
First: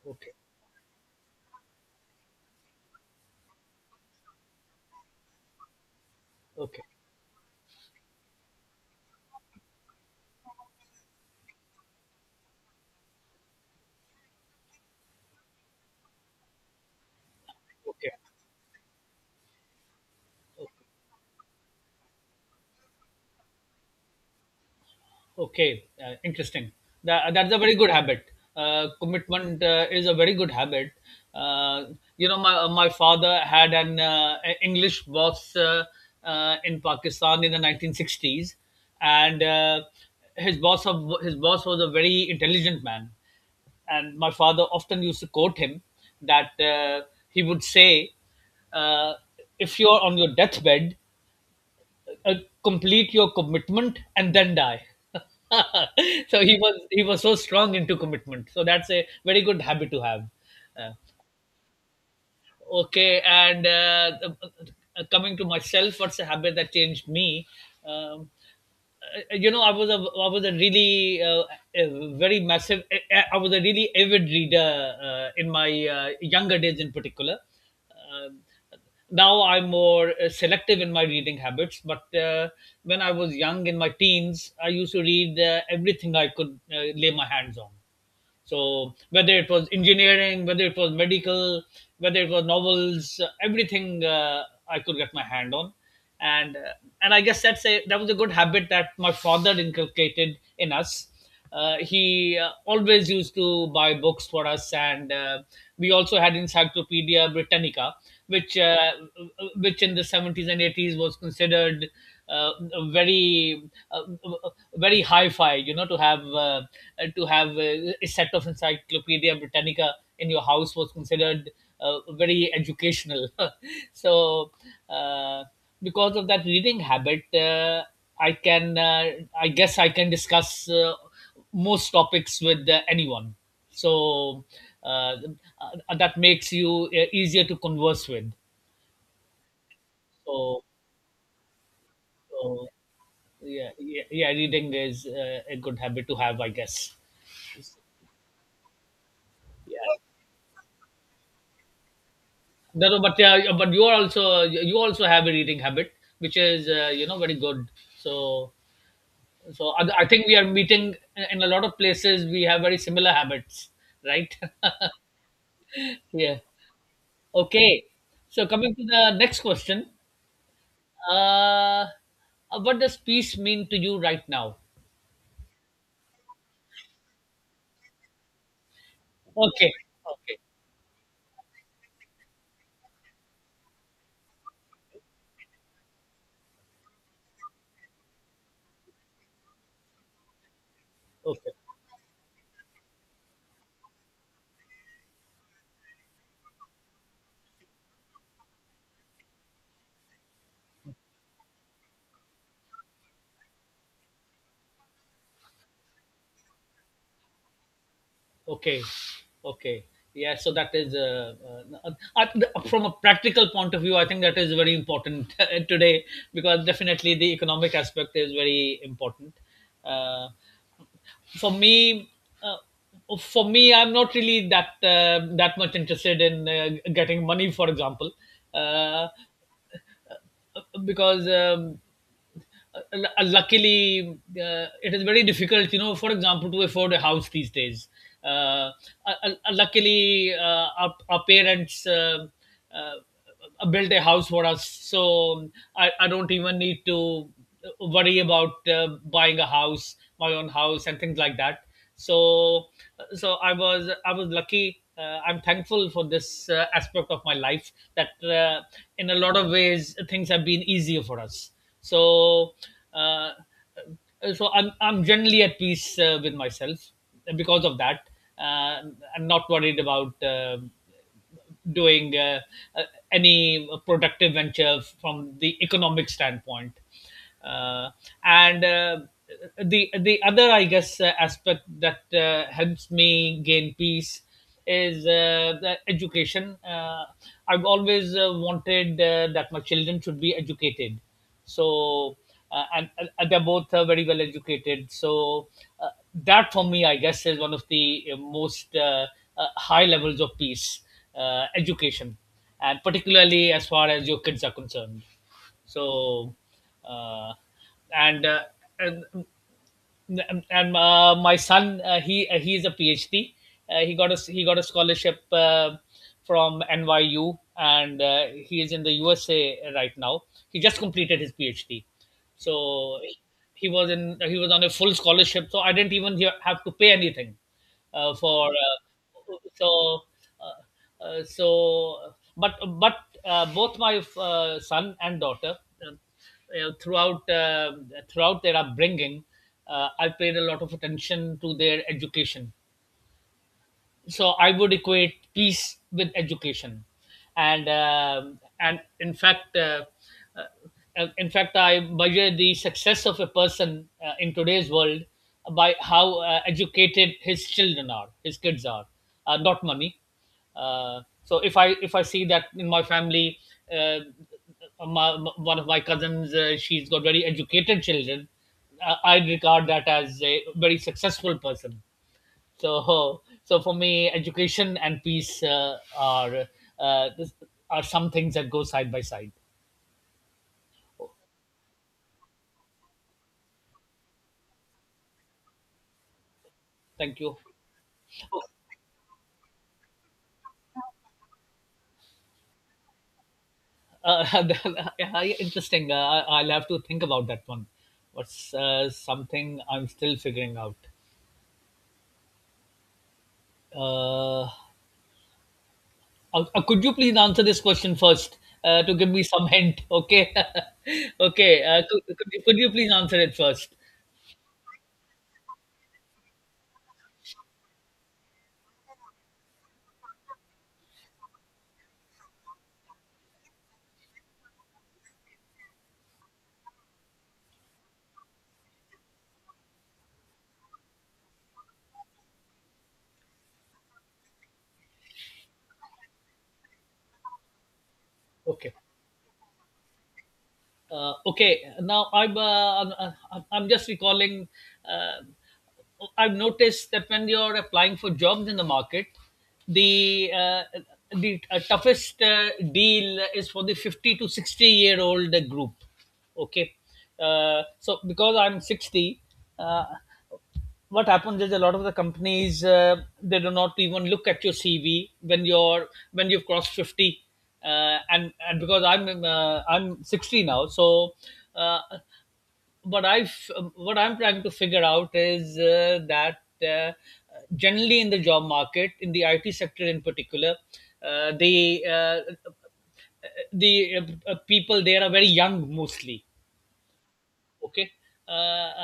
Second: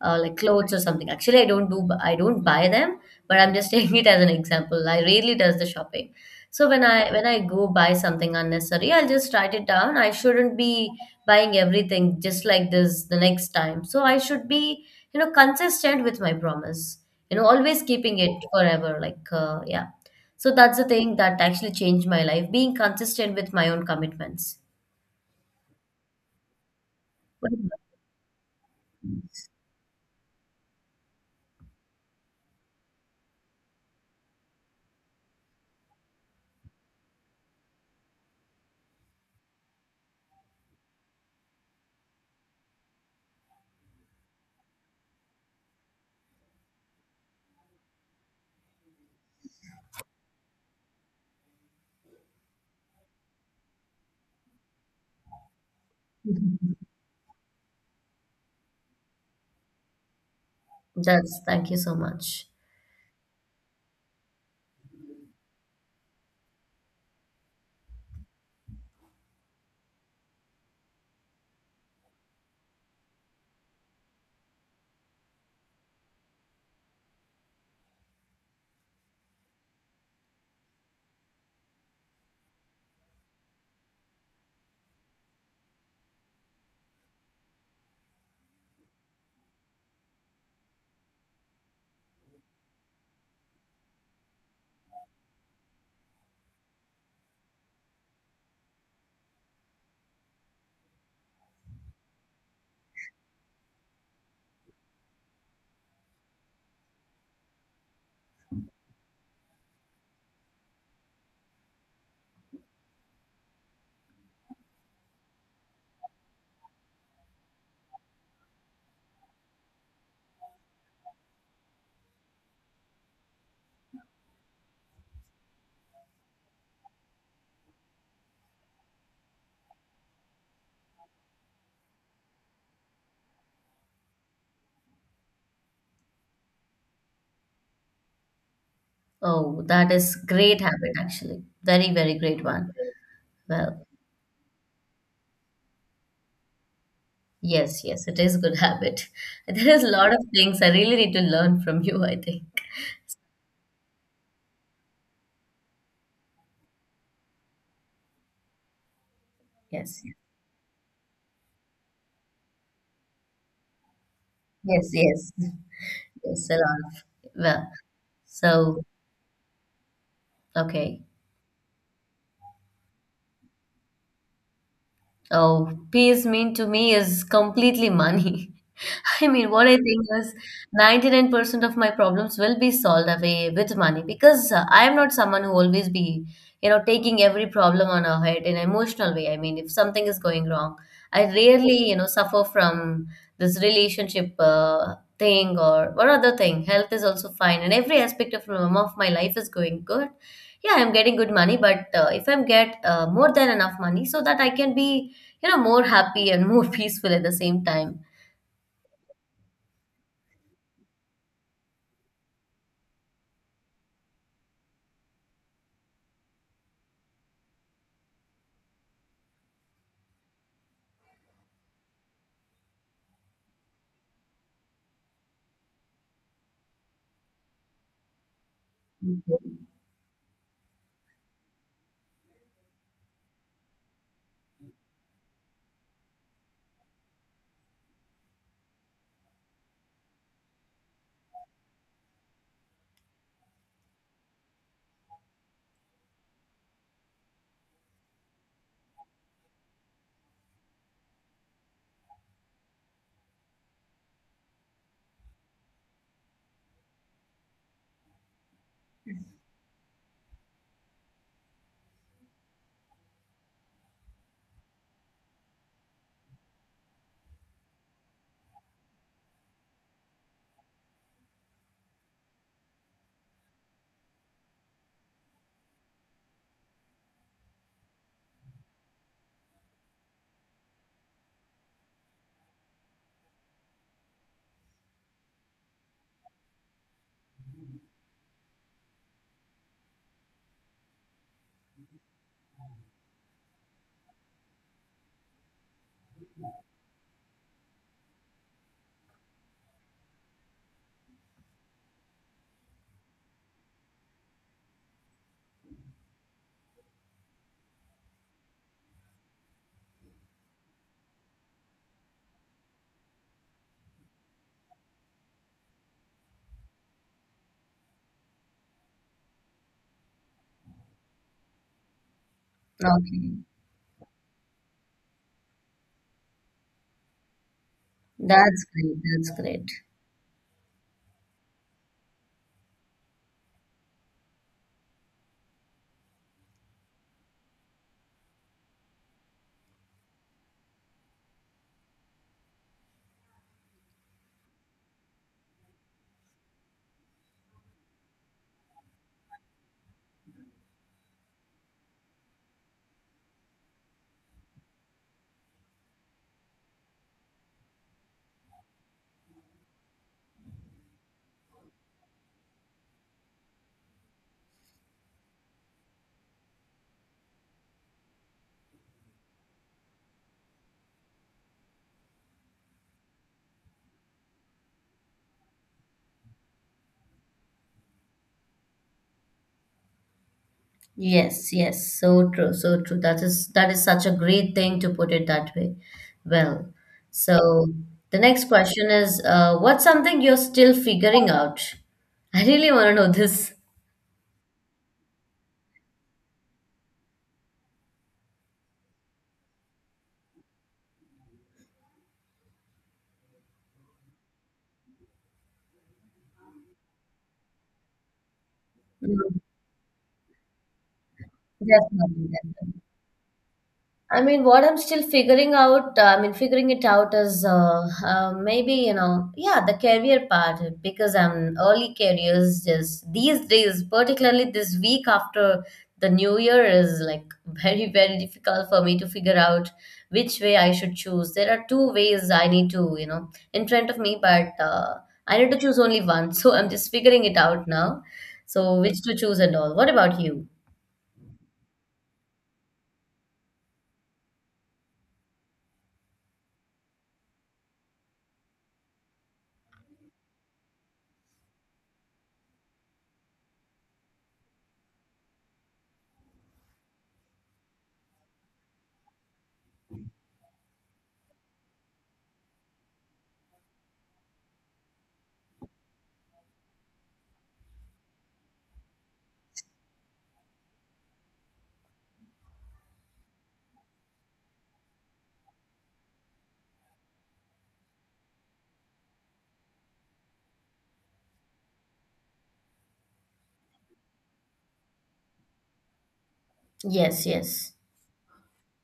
S2: Okay,
S1: like clothes or something. Actually, I don't buy them, but I'm just [laughs] taking it as an example. I rarely does the shopping so
S2: okay,
S1: when I go buy something unnecessary, I'll just write it down. I shouldn't be buying everything just like this the next time. So I should be, you know, consistent with my promise. You know, always keeping it forever. Like, yeah. So that's
S2: okay,
S1: the thing that actually changed my life, being consistent with my own commitments.
S2: okay. Interesting. That,
S1: [laughs] What
S2: that's a
S1: about
S2: very good habit.
S1: you?
S2: Commitment is a very good habit. Uh, you know, my father had an English boss, in Pakistan in the 1960s, and, his boss of his boss was a very intelligent man, and my father often used to quote him. That, he would say, uh, "If you're on your deathbed, uh, complete your commitment, and then die." [laughs] So he was so strong into commitment. So that's a very good habit to have. Uh,
S1: That's thank you so much.
S2: Okay, and, coming to myself, what's a habit that changed me? Um, I was a really, a very massive. I was a really avid reader in my younger days, in particular. Um Now I'm more selective in my reading habits, but, when I was young in my teens, I used to read everything I could lay my hands on. So whether it was engineering, whether it was medical, whether it was novels, everything I could get my hand on, and uh, and I guess that was a good habit that my father inculcated in us. He always used to buy books for us, and we also had Encyclopedia Britannica, which uh, which in the 70s and eighties was considered, uh, very, uh, very hi-fi. You know, to have a set of Encyclopedia Britannica in your house was considered, very educational. [laughs] So uh, because of that reading habit, i can uh, I guess I can discuss most topics with anyone. So, uh, that makes you easier to converse with.
S1: Oh, that is great
S2: so
S1: habit actually. Very, very great
S2: so
S1: one.
S2: yeah,
S1: Well,
S2: yeah, yeah. Reading is a good habit to have, I guess.
S1: yes, yes, it is good habit. [laughs] There is
S2: Yeah.
S1: a lot of things I really need to learn from you, I think.
S2: No, no, but yeah, yeah, but you also have a reading habit, which is, very good. So, so
S1: Yes,
S2: I, I think we are meeting in a lot of places. We have very similar habits, right? [laughs]
S1: yes, yes,
S2: Yeah.
S1: yes, a lot of. Well,
S2: Okay. So coming
S1: so,
S2: to the next question,
S1: okay.
S2: uh, what does peace mean to you right now?
S1: Oh, peace mean to me is completely money. [laughs] I mean, what
S2: Okay.
S1: I think is
S2: Okay.
S1: 99% of my problems will be solved away with money because I am not someone who always be, you know, taking every problem on our head in an emotional way. I mean, if something is going wrong, I
S2: Okay.
S1: rarely, you know, suffer from this relationship thing or one other thing. Health is also fine, and every aspect of my life is going good. Yeah, I'm getting good money, but if I'm get more than enough money so that I can be you know, more happy and more [laughs] peaceful at the same time.
S2: Okay, okay, yeah. So that is uh, from a practical point of view, I think that is very important [laughs] today because definitely the economic aspect is very important. Uh, for me for me I'm not really that that much interested in getting money, for example, uh, because uh, luckily it is very difficult, you know, for example, to afford a house these days. uh, Luckily our parents uh, built a house for us, so um, I don't even need to worry about buying a house my own house and things like that. So uh, so i was i was lucky. I'm thankful for this aspect of my life that in a lot of ways things have been easier for us. So uh, so i'm i'm generally at peace with myself because of that. uh, I'm not worried about doing uh, any productive venture from the economic standpoint, uh, and the other, I guess, aspect that helps me gain peace is the education. I've always wanted that my children should be educated. so uh, and, and they're both very well educated, so that for me, I guess, is one of the most high levels of peace, education, and particularly as far as your kids are concerned. so uh, and, uh, and my son, he is a PhD. He got a scholarship from NYU, and he is in the USA right now. He just completed his PhD, so
S1: Okay.
S2: he was on a full scholarship, so I didn't have to pay anything for
S1: That's great. That's
S2: so
S1: great.
S2: uh, so but but both my son and daughter, uh, you know, throughout throughout their upbringing, I paid a lot of attention to their education, so I would equate peace with education. And In fact, uh, in fact, I measure the success of a person in today's world by how educated his children are, his kids are, not money. So if I see that in my family, uh, my- one of my cousins, she's got very educated children. I regard that as a very successful person. So for me, education and peace are this are some things that go side by side.
S1: Yes, yes. So true. So true. That is such a great thing to put it that way. Well,
S2: Thank you.
S1: so the
S2: Oh,
S1: next question is, what's something you're still figuring out? I really want to know this.
S2: Uh, [laughs] yeah, interesting. I'll have to think about that one. What's something I'm still figuring out? Uh, could you please answer this question first to give me
S1: Mm,
S2: some hint? Okay, [laughs] okay.
S1: definitely.
S2: Could you please answer it first?
S1: I mean, what I'm still figuring out, I mean, figuring it out is maybe, you know, yeah, the career part, because I'm early careers just these days, particularly this week after the new year, is like [laughs] very, very difficult for me to figure out which way I should choose. There are two ways I need to, you know, in front of me, but I need to choose only one. [laughs] So I'm just figuring it out now.
S2: Okay.
S1: So, which to choose and all. What about you?
S2: Okay, now I'm just recalling. uh, I've noticed that when you're applying for jobs in the market, the toughest deal is for the 50 to 60 year old group. Okay. So because I'm 60, uh, what happens is a lot of the companies, they do not even look at your CV when you've crossed 50, and because I'm 60 now. So uh, but I've What I'm trying to figure out is that generally in the job market, in the IT sector in particular, uh, the uh, the people there are very young mostly.
S1: Yes, yes.
S2: Okay. Uh,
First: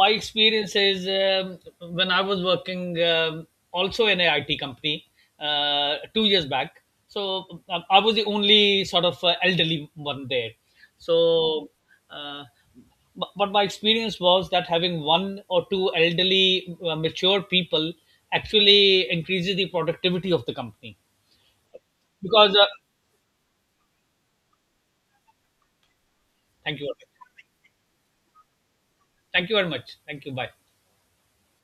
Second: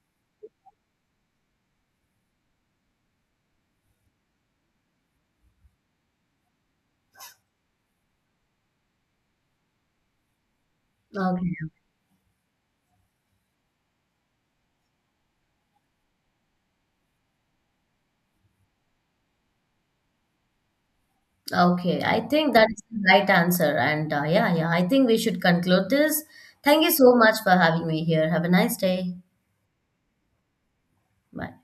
S2: my experience is, when I was working, also in a IT company 2 years back. So I was the only sort of elderly one there.
S1: Okay.
S2: So, uh, but my experience was that having one or two elderly, mature people actually increases the productivity of the company,
S1: Okay, I think
S2: because
S1: that's the right answer. And yeah, yeah, I think we should conclude this.
S2: thank
S1: Thank you
S2: you
S1: so much for having me here. Have a nice day.
S2: thank you very much, thank you, bye.
S1: Bye.